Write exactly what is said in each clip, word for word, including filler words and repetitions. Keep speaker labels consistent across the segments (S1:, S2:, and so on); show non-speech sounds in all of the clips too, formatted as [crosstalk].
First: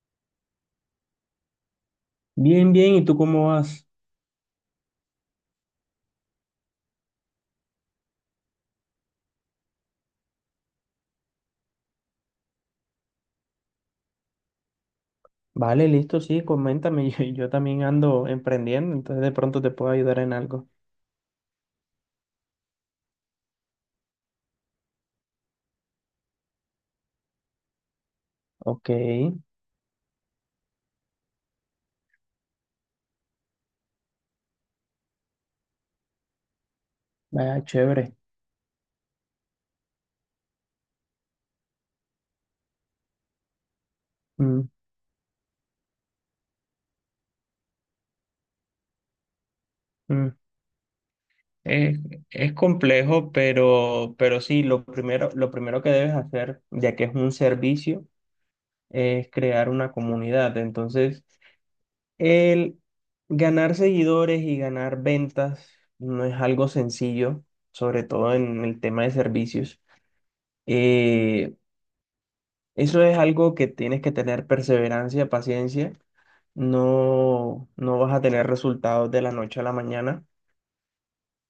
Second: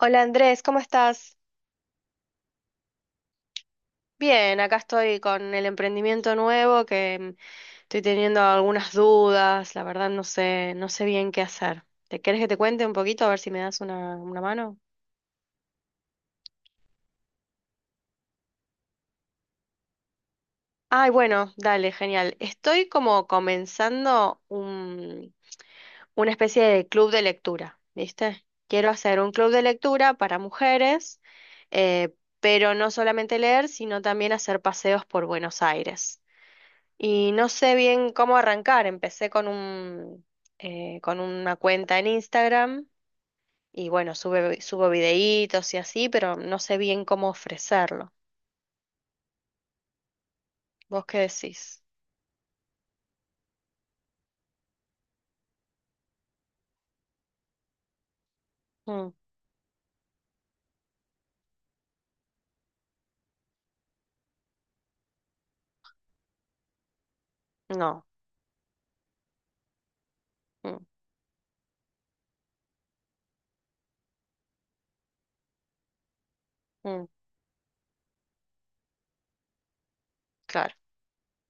S1: Hola Andrés, ¿cómo estás?
S2: Bien, bien, ¿y tú cómo vas?
S1: Bien, acá estoy con el emprendimiento nuevo que mm, estoy teniendo algunas dudas, la verdad no sé, no sé bien qué hacer. ¿Te querés que te cuente un poquito a ver si me das una, una mano?
S2: Vale, listo, sí, coméntame, [laughs] yo, yo también ando emprendiendo, entonces de pronto te puedo ayudar en algo.
S1: Ay, bueno, dale, genial. Estoy como comenzando un, una especie de club de lectura, ¿viste? Quiero
S2: Ok,
S1: hacer un club de lectura para mujeres, eh, pero no solamente leer, sino también hacer paseos por Buenos Aires. Y no
S2: vaya,
S1: sé bien
S2: chévere.
S1: cómo arrancar. Empecé con un, eh, con una cuenta en Instagram y bueno, sube,
S2: Mm,
S1: subo videitos y así, pero no sé bien cómo ofrecerlo.
S2: mm.
S1: ¿Vos qué decís?
S2: Es, es complejo, pero, pero sí, lo primero, lo primero que debes hacer, ya que es un servicio,
S1: Mm,
S2: es crear una comunidad. Entonces, el ganar seguidores y ganar ventas no es algo sencillo,
S1: no,
S2: sobre todo en el tema de servicios.
S1: mm,
S2: Eh, Eso es algo que tienes que tener perseverancia, paciencia.
S1: mm,
S2: No, no vas a tener resultados de la noche a la mañana.
S1: claro.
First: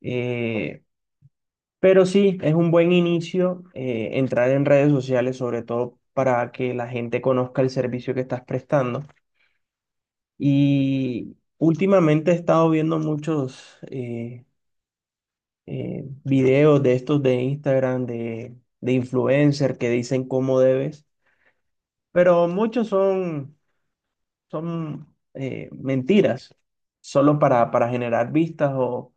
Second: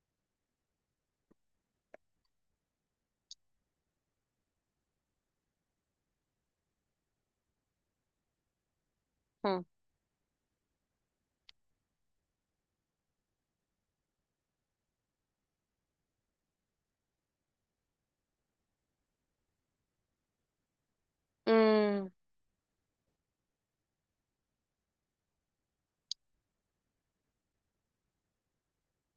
S2: eh, pero sí, es un buen inicio, eh, entrar en redes sociales, sobre todo para que la gente conozca el servicio que estás prestando.
S1: Mm,
S2: Y últimamente he estado viendo muchos eh, eh, videos de estos de Instagram, de, de influencer que dicen cómo debes,
S1: mm,
S2: pero muchos son son eh, mentiras, solo para, para generar vistas, o,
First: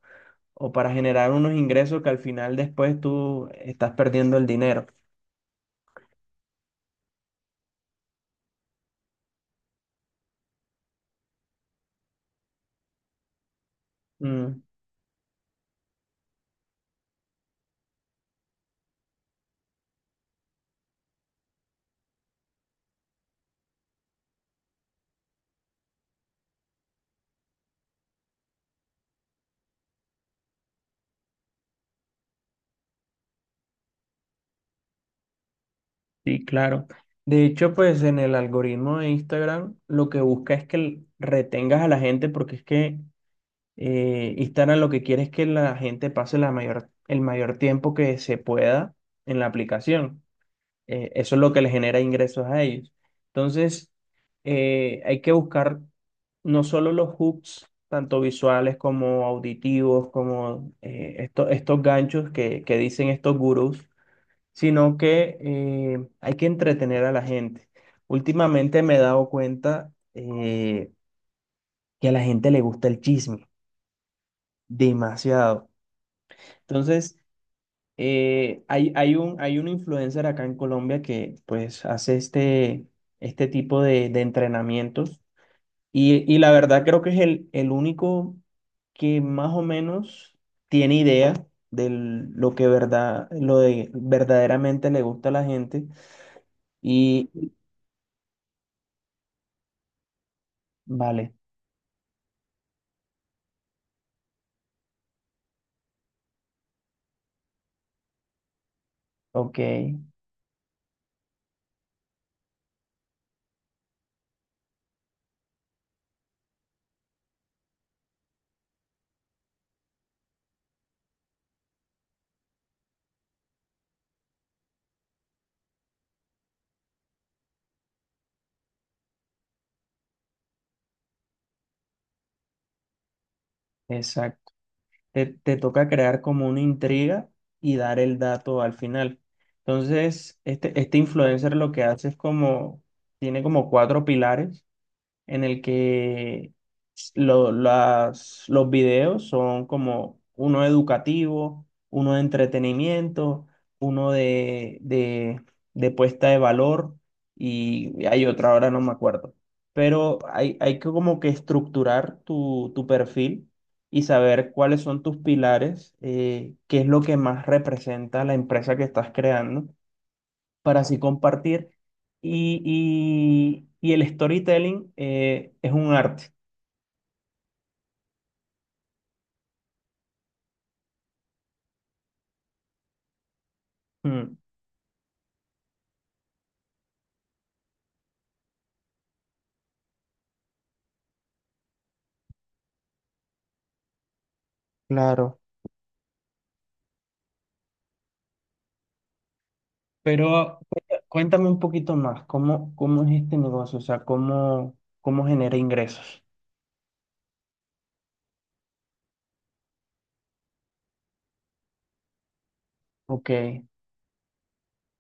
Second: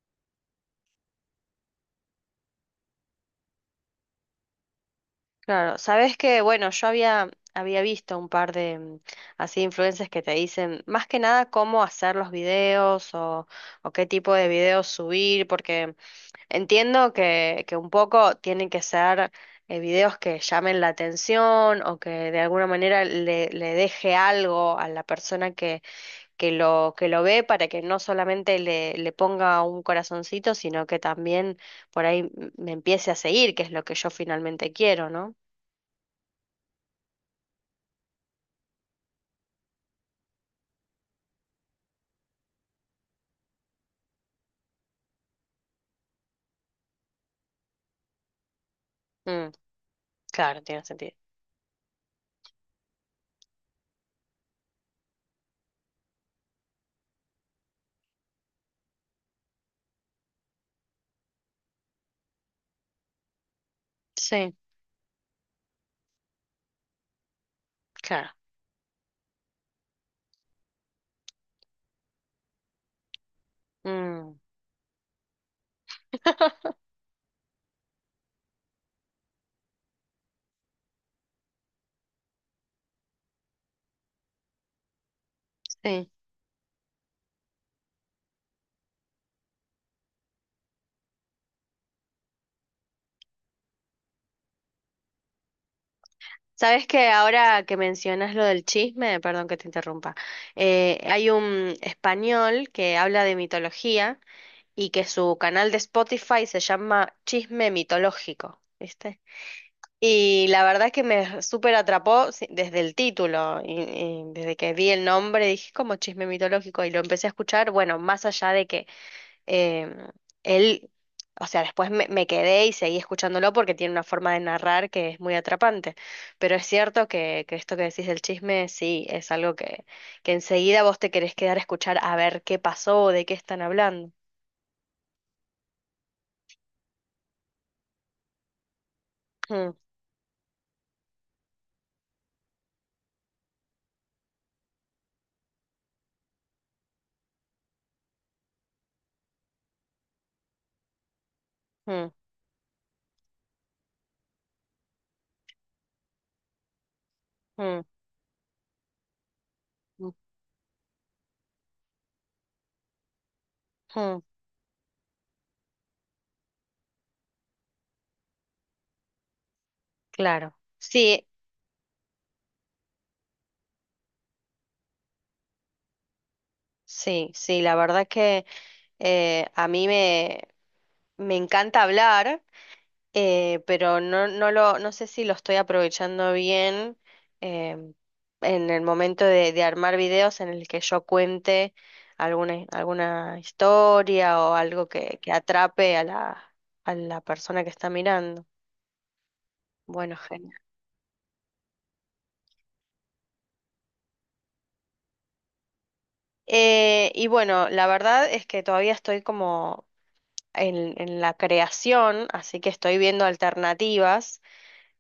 S2: o para generar unos ingresos que al final después tú estás perdiendo el dinero.
S1: claro, sabes que bueno, yo había, había visto un par de mm, así influencers que te dicen más que nada cómo hacer los videos o, o qué tipo de
S2: Mm,
S1: videos subir, porque... Entiendo que, que un poco tienen que ser eh, videos que llamen la atención o que de alguna manera le, le deje algo a la persona que, que lo, que lo ve para que no solamente le, le ponga un corazoncito, sino que también por ahí m- me empiece a seguir, que es lo que yo finalmente quiero, ¿no?
S2: sí, claro. De hecho, pues en el algoritmo de Instagram lo que busca es que l- retengas a la gente, porque es que eh, Instagram lo que quiere es que la gente pase la mayor, el mayor tiempo que se pueda en la
S1: Mm,
S2: aplicación.
S1: claro, tiene
S2: Eh,
S1: sentido.
S2: eso es lo que les genera ingresos a ellos. Entonces, eh, hay que buscar no solo los hooks, tanto visuales como auditivos, como eh, esto- estos ganchos que, que dicen estos gurús,
S1: Sí,
S2: sino que eh, hay que entretener a la gente.
S1: claro.
S2: Últimamente me he dado cuenta eh, que a la gente le gusta el chisme
S1: Mm,
S2: demasiado. Entonces, Eh, hay, hay un, hay un influencer acá en Colombia que pues hace este, este tipo de, de entrenamientos,
S1: sí.
S2: y, y la verdad creo que es el, el único que más o menos tiene idea de lo que verdad, lo de verdaderamente le gusta a la gente
S1: Sabes que
S2: y
S1: ahora que mencionas lo del chisme, perdón que te interrumpa, eh, hay
S2: vale,
S1: un español que habla de mitología y que su canal de Spotify se llama Chisme Mitológico, ¿viste?
S2: ok,
S1: Y la verdad es que me súper atrapó si- desde el título y, y desde que vi el nombre dije como chisme mitológico y lo empecé a escuchar, bueno, más allá de que em, él, o sea, después me, me quedé y seguí escuchándolo porque tiene una forma de narrar que es muy atrapante. Pero es cierto que, que esto que decís del chisme, sí, es algo que, que enseguida vos te querés quedar a escuchar a ver qué pasó, de qué están hablando.
S2: exacto. te, te toca crear como una intriga y dar el dato al final.
S1: Mm,
S2: Entonces, este, este influencer lo que hace es como, tiene como cuatro pilares en el que lo- las- los videos son como uno educativo,
S1: mm,
S2: uno de entretenimiento, uno de, de, de puesta de valor,
S1: mm,
S2: y hay otra, ahora no me acuerdo.
S1: mm,
S2: Pero hay, hay que como que estructurar tu, tu perfil y
S1: mm,
S2: saber cuáles son tus pilares, eh, qué es lo que más representa la empresa que estás creando,
S1: claro.
S2: para así
S1: Sí,
S2: compartir. Y, y- y el storytelling, eh, es un arte.
S1: sí, sí, la verdad que eh, a mí me, me encanta hablar. eh, pero no,
S2: Mm.
S1: no lo, no sé si lo estoy aprovechando bien em, en el momento de, de armar videos en el que yo cuente alguna, alguna historia o algo que, que
S2: Claro.
S1: atrape a la, a la persona que está mirando. Bueno, genial.
S2: Pero cuenta- cuéntame un poquito más, ¿cómo, cómo es este negocio? O sea, ¿cómo, cómo genera ingresos?
S1: Eh, y bueno, la verdad es que todavía estoy como en, en la creación, así que estoy viendo
S2: Ok,
S1: alternativas.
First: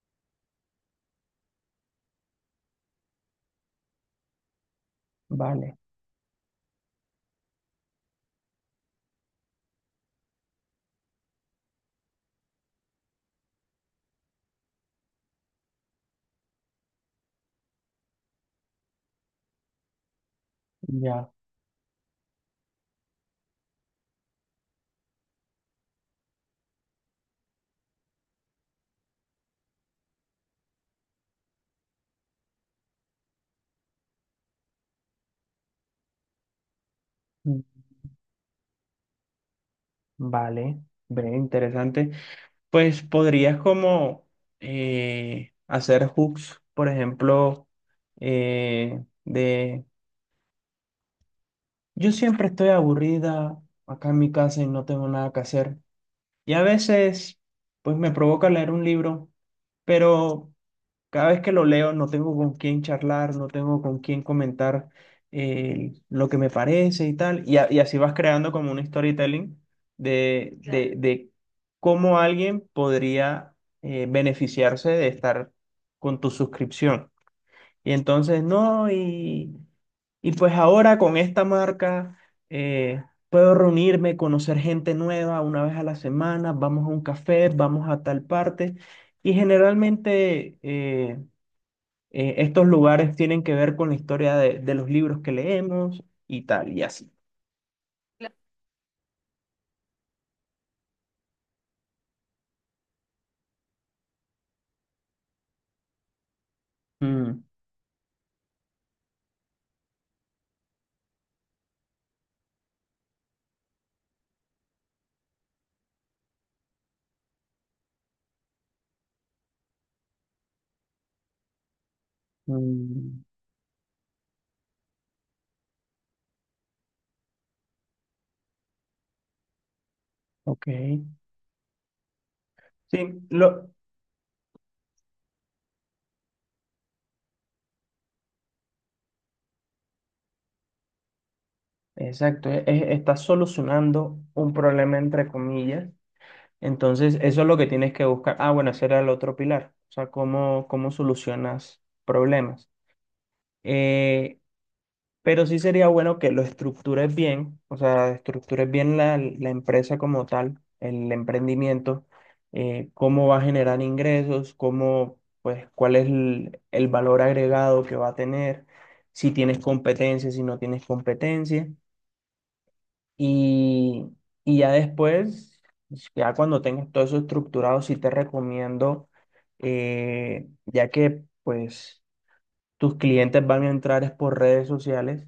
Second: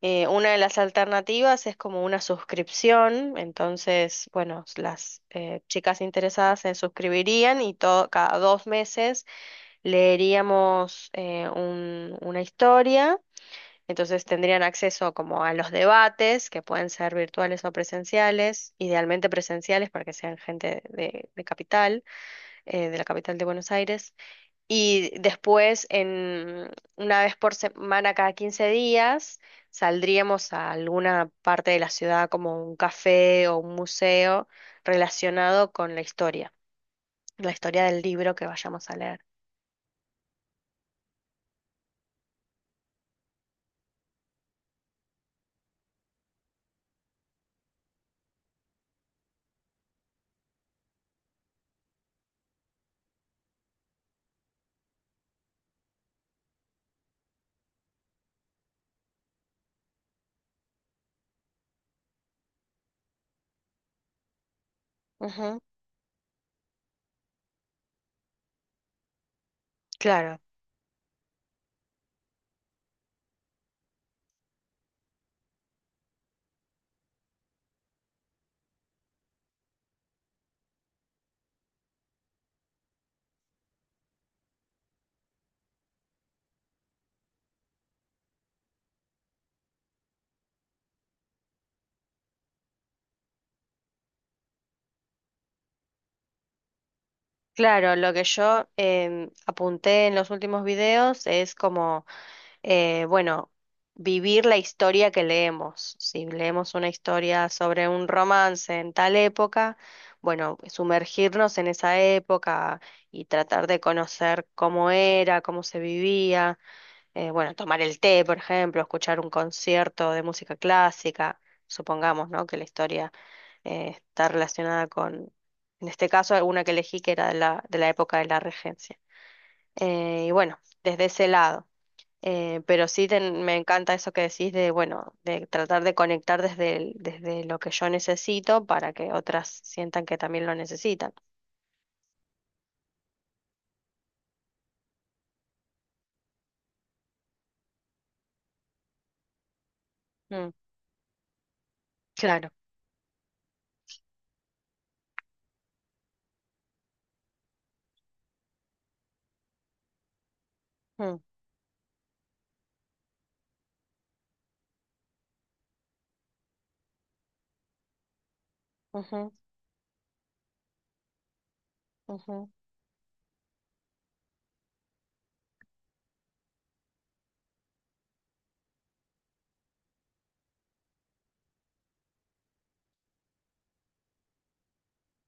S1: Eh, una de las alternativas es como una suscripción, entonces, bueno, s- las eh,
S2: vale,
S1: chicas interesadas se suscribirían y todo, cada dos meses leeríamos eh, un- una historia, entonces tendrían acceso como a los debates, que pueden ser virtuales o presenciales, idealmente presenciales para que sean gente de,
S2: ya,
S1: de capital, eh, de la capital de Buenos Aires. Y después, en, una vez por semana, cada quince días, saldríamos a alguna parte de la ciudad, como un café o un museo relacionado con la historia, la
S2: mm,
S1: historia del libro que vayamos a leer.
S2: vale, ve, interesante. Pues podrías como eh, hacer hooks, por ejemplo, eh, de: «Yo siempre estoy aburrida acá en mi casa y no tengo nada que hacer. Y a veces, pues me provoca leer un libro, pero cada vez que lo leo no tengo con quién charlar, no tengo con quién comentar
S1: Ujú,
S2: eh, lo que me parece y tal». Y, a- y así vas creando como un storytelling
S1: claro,
S2: de, de, Claro. de cómo alguien podría eh, beneficiarse de estar con tu suscripción. Y entonces, no, y y pues ahora con esta marca eh, puedo reunirme, conocer gente nueva una vez a la semana, vamos a un café, vamos a tal parte. Y generalmente eh, eh, estos lugares tienen que ver con la historia de, de los libros que leemos y tal, y así.
S1: claro, lo que
S2: Cla-
S1: yo em, apunté en los últimos videos es como eh, bueno, vivir la historia que leemos. Si leemos una
S2: Mm,
S1: historia sobre un romance en tal época, bueno, sumergirnos en esa época y tratar de conocer cómo era, cómo se vivía, eh, bueno, tomar el té, por ejemplo, escuchar un concierto de música clásica, supongamos, ¿no? Que la historia
S2: mm,
S1: eh, está relacionada con, en este caso, una que elegí que era de la, de la época de la regencia. Eh, y bueno,
S2: ok.
S1: desde ese lado. Eh, pero sí
S2: Sí,
S1: ten- me
S2: lo,
S1: encanta eso que decís de, bueno, de tratar de conectar desde, el- desde lo que yo necesito para que otras sientan que también lo necesitan.
S2: exacto, e- e- está solucionando un problema entre comillas. Entonces, eso es lo que tienes que buscar. Ah, bueno, ese era el otro pilar. O sea,
S1: Mm,
S2: cómo, cómo solucionas
S1: claro.
S2: problemas. Eh, pero sí sería bueno que lo estructures bien, o sea, estructures bien la, la empresa como tal, el
S1: Mm,
S2: emprendimiento, eh, cómo va a generar ingresos, cómo, pues, cuál es el, el valor agregado que va a tener, si
S1: ujú,
S2: tienes competencia, si no tienes competencia.
S1: ujú,
S2: Y, y ya después, ya cuando tengas todo eso estructurado, sí te recomiendo, eh, ya que pues tus clientes van a entrar es por redes sociales,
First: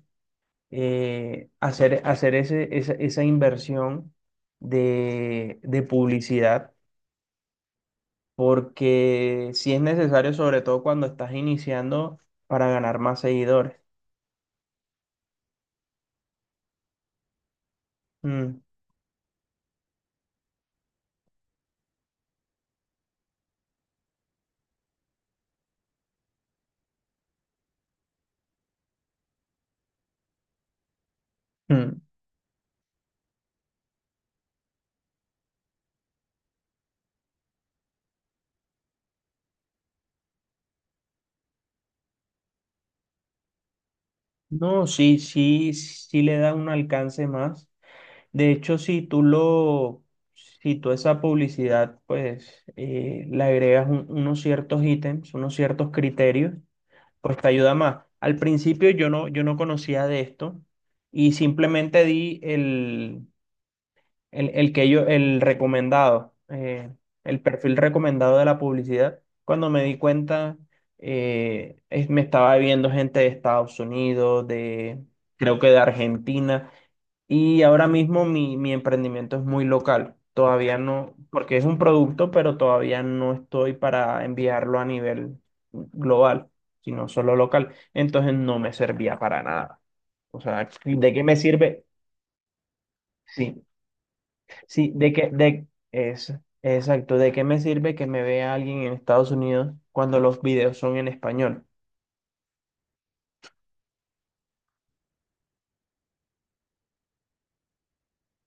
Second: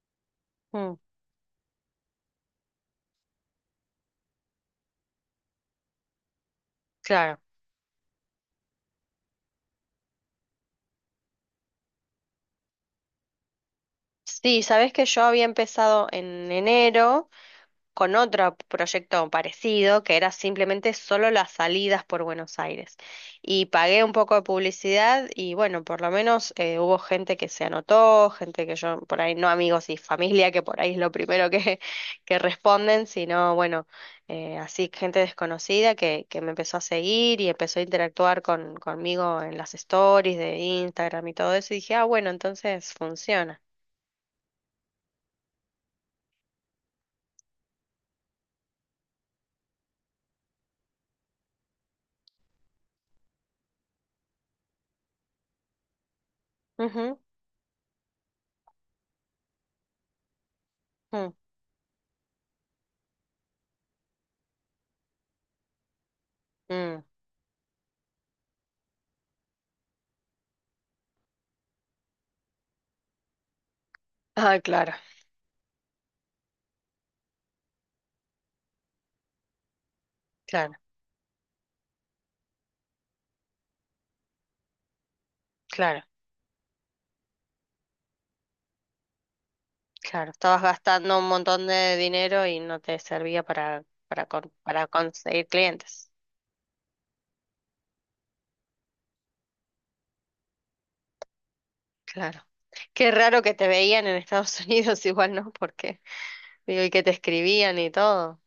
S1: mm,
S2: eh, hacer, hacer ese, esa, esa inversión de, de publicidad,
S1: claro.
S2: porque sí es necesario, sobre todo cuando estás iniciando, para ganar más seguidores.
S1: Sí, sabés que yo había empezado en enero con otro
S2: Mm,
S1: proyecto parecido que era simplemente solo las salidas por Buenos Aires. Y pagué un poco de publicidad y bueno, por lo menos eh, hubo gente que se anotó, gente que yo por ahí, no amigos y familia, que por ahí es lo primero que,
S2: mm.
S1: [laughs] que responden, sino bueno, eh, así gente desconocida que, que me empezó a seguir y empezó a interactuar con, conmigo en las stories de Instagram y todo eso. Y dije, ah, bueno, entonces funciona.
S2: No, sí, sí, sí le da un alcance más. De hecho, si tú lo, si tú esa publicidad, pues eh, le agregas un- unos ciertos ítems, unos ciertos criterios,
S1: Ujú,
S2: pues te ayuda más. Al principio yo no, yo no conocía de esto, y simplemente di el, el, el que yo, el recomendado,
S1: mm,
S2: eh,
S1: mm.
S2: el perfil recomendado de la publicidad. Cuando me di cuenta, eh, es- me estaba viendo gente de Estados Unidos,
S1: Ah, claro,
S2: de, creo que de Argentina. Y ahora mismo mi, mi emprendimiento es muy local.
S1: claro,
S2: Todavía no, porque es un producto, pero todavía no estoy para enviarlo a nivel
S1: claro.
S2: global, sino solo local. Entonces no me servía para nada.
S1: Claro,
S2: O
S1: estabas
S2: sea, ¿de
S1: gastando
S2: qué
S1: un
S2: me
S1: montón
S2: sirve?
S1: de dinero y no te servía
S2: Sí,
S1: para, para, con- para
S2: sí, de qué,
S1: conseguir
S2: de,
S1: clientes.
S2: es, exacto, ¿de qué me sirve que me vea alguien en Estados Unidos cuando los videos son en español?
S1: Claro. Qué raro que te veían en Estados Unidos, [laughs] igual, ¿no? Porque, digo, y que te escribían y todo.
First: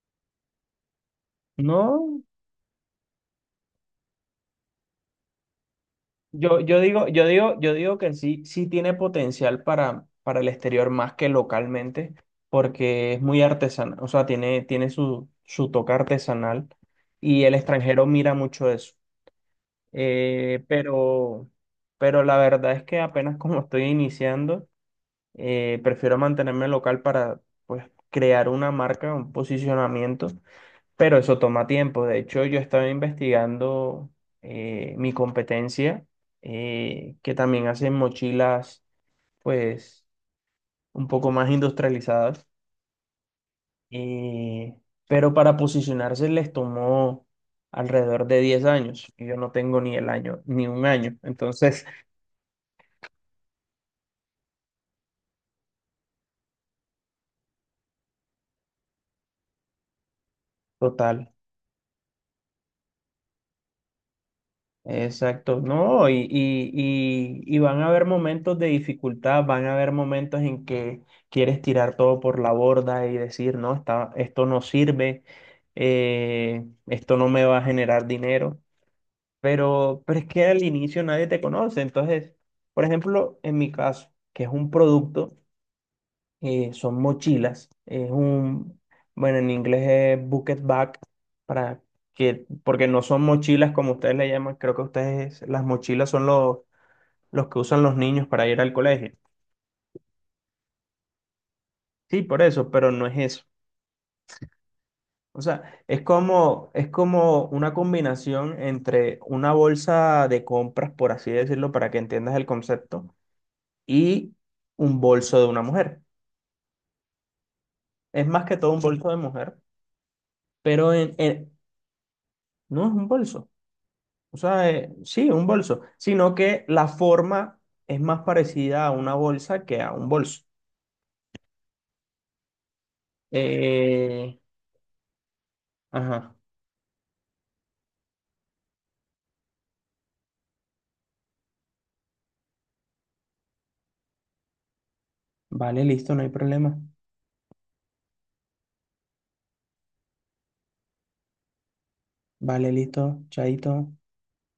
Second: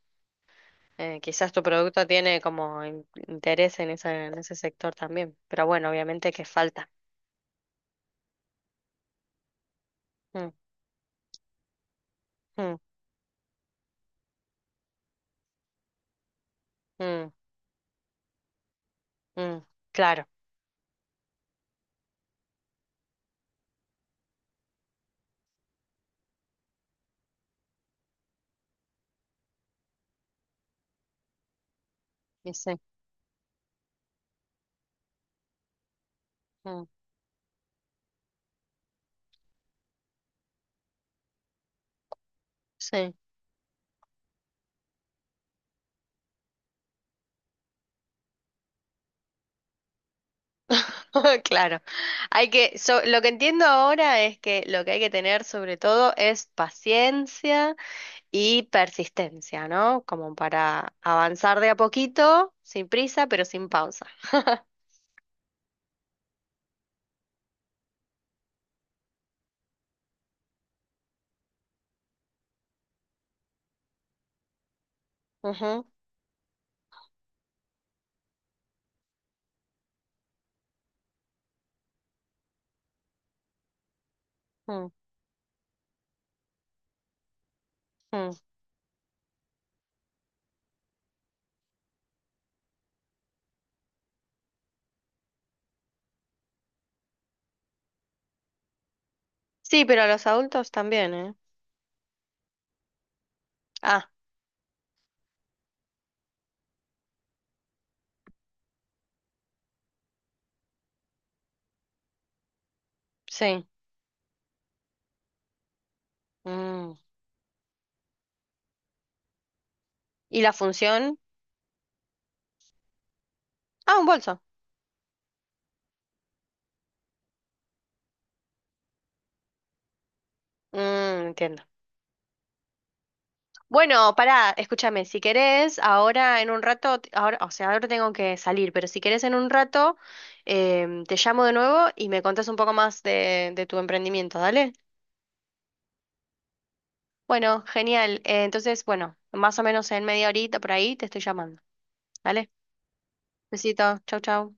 S1: Eh, quizás tu producto
S2: No,
S1: tiene como in- interés en esa, en ese sector también. Pero bueno, obviamente que
S2: Yo, yo
S1: falta.
S2: digo, yo digo, yo digo que sí, sí tiene potencial para, para el
S1: Mm,
S2: exterior más que localmente,
S1: mm,
S2: porque es muy artesanal, o sea, tiene, tiene su, su toque artesanal,
S1: mm,
S2: y el extranjero mira mucho eso.
S1: mm. Claro.
S2: Eh, pero, pero la verdad es que apenas, [laughs] como estoy iniciando, eh, prefiero mantenerme local para, pues, crear una marca, un posicionamiento, pero eso toma tiempo. De hecho,
S1: Y
S2: yo
S1: sí.
S2: estaba investigando eh, mi competencia,
S1: Mm,
S2: eh, que también hacen mochilas, pues, un poco más industrializadas.
S1: sí.
S2: eh, pero para posicionarse les tomó alrededor de diez años. Y yo no tengo ni el año, ni un año.
S1: [laughs] Claro,
S2: Entonces,
S1: hay que, so- lo que entiendo ahora es que lo que hay que tener sobre todo es paciencia y persistencia, ¿no? Como para
S2: total.
S1: avanzar de a poquito, sin prisa, pero sin pausa.
S2: Exacto, no, y, y, y, y van a haber momentos de dificultad, van a haber momentos en que quieres tirar todo por la borda y decir: no, está, esto no sirve,
S1: Ujú,
S2: eh, esto no me va a generar dinero. pero, pero es que al inicio nadie te conoce. Entonces, por ejemplo, en mi caso, que es un
S1: mm,
S2: producto, eh, son mochilas. Es
S1: mm.
S2: un, bueno, en inglés es bucket bag, para que, porque no son mochilas como ustedes le llaman; creo que ustedes, las mochilas son los, los que usan los niños para ir al colegio.
S1: Sí, pero a los adultos también, ¿eh?
S2: Sí, por eso, pero no es eso.
S1: Ah,
S2: O sea, es como, es como una combinación entre una bolsa de compras, por así decirlo, para que entiendas el concepto,
S1: sí.
S2: y un bolso de una mujer.
S1: Mm.
S2: Es más que todo un bolso de mujer,
S1: ¿Y la
S2: pero en,
S1: función?
S2: en- no es un bolso.
S1: Ah, un
S2: O
S1: bolso.
S2: sea, eh, sí, un bolso, sino que la forma es más parecida a una bolsa que a un bolso.
S1: Mm, entiendo. Bueno,
S2: Eh,
S1: pará, escúchame, si querés,
S2: ajá,
S1: ahora en un rato, t- ahora, o sea, ahora tengo que salir, pero si querés en un rato, em, te llamo de nuevo y me contás un poco más de, de tu emprendimiento, ¿dale?
S2: vale, listo, no hay problema.
S1: Bueno, genial. eh, entonces, bueno, más o menos en media horita por ahí te estoy llamando, ¿dale?
S2: Vale, listo, chaito.
S1: Besito, chau, chau.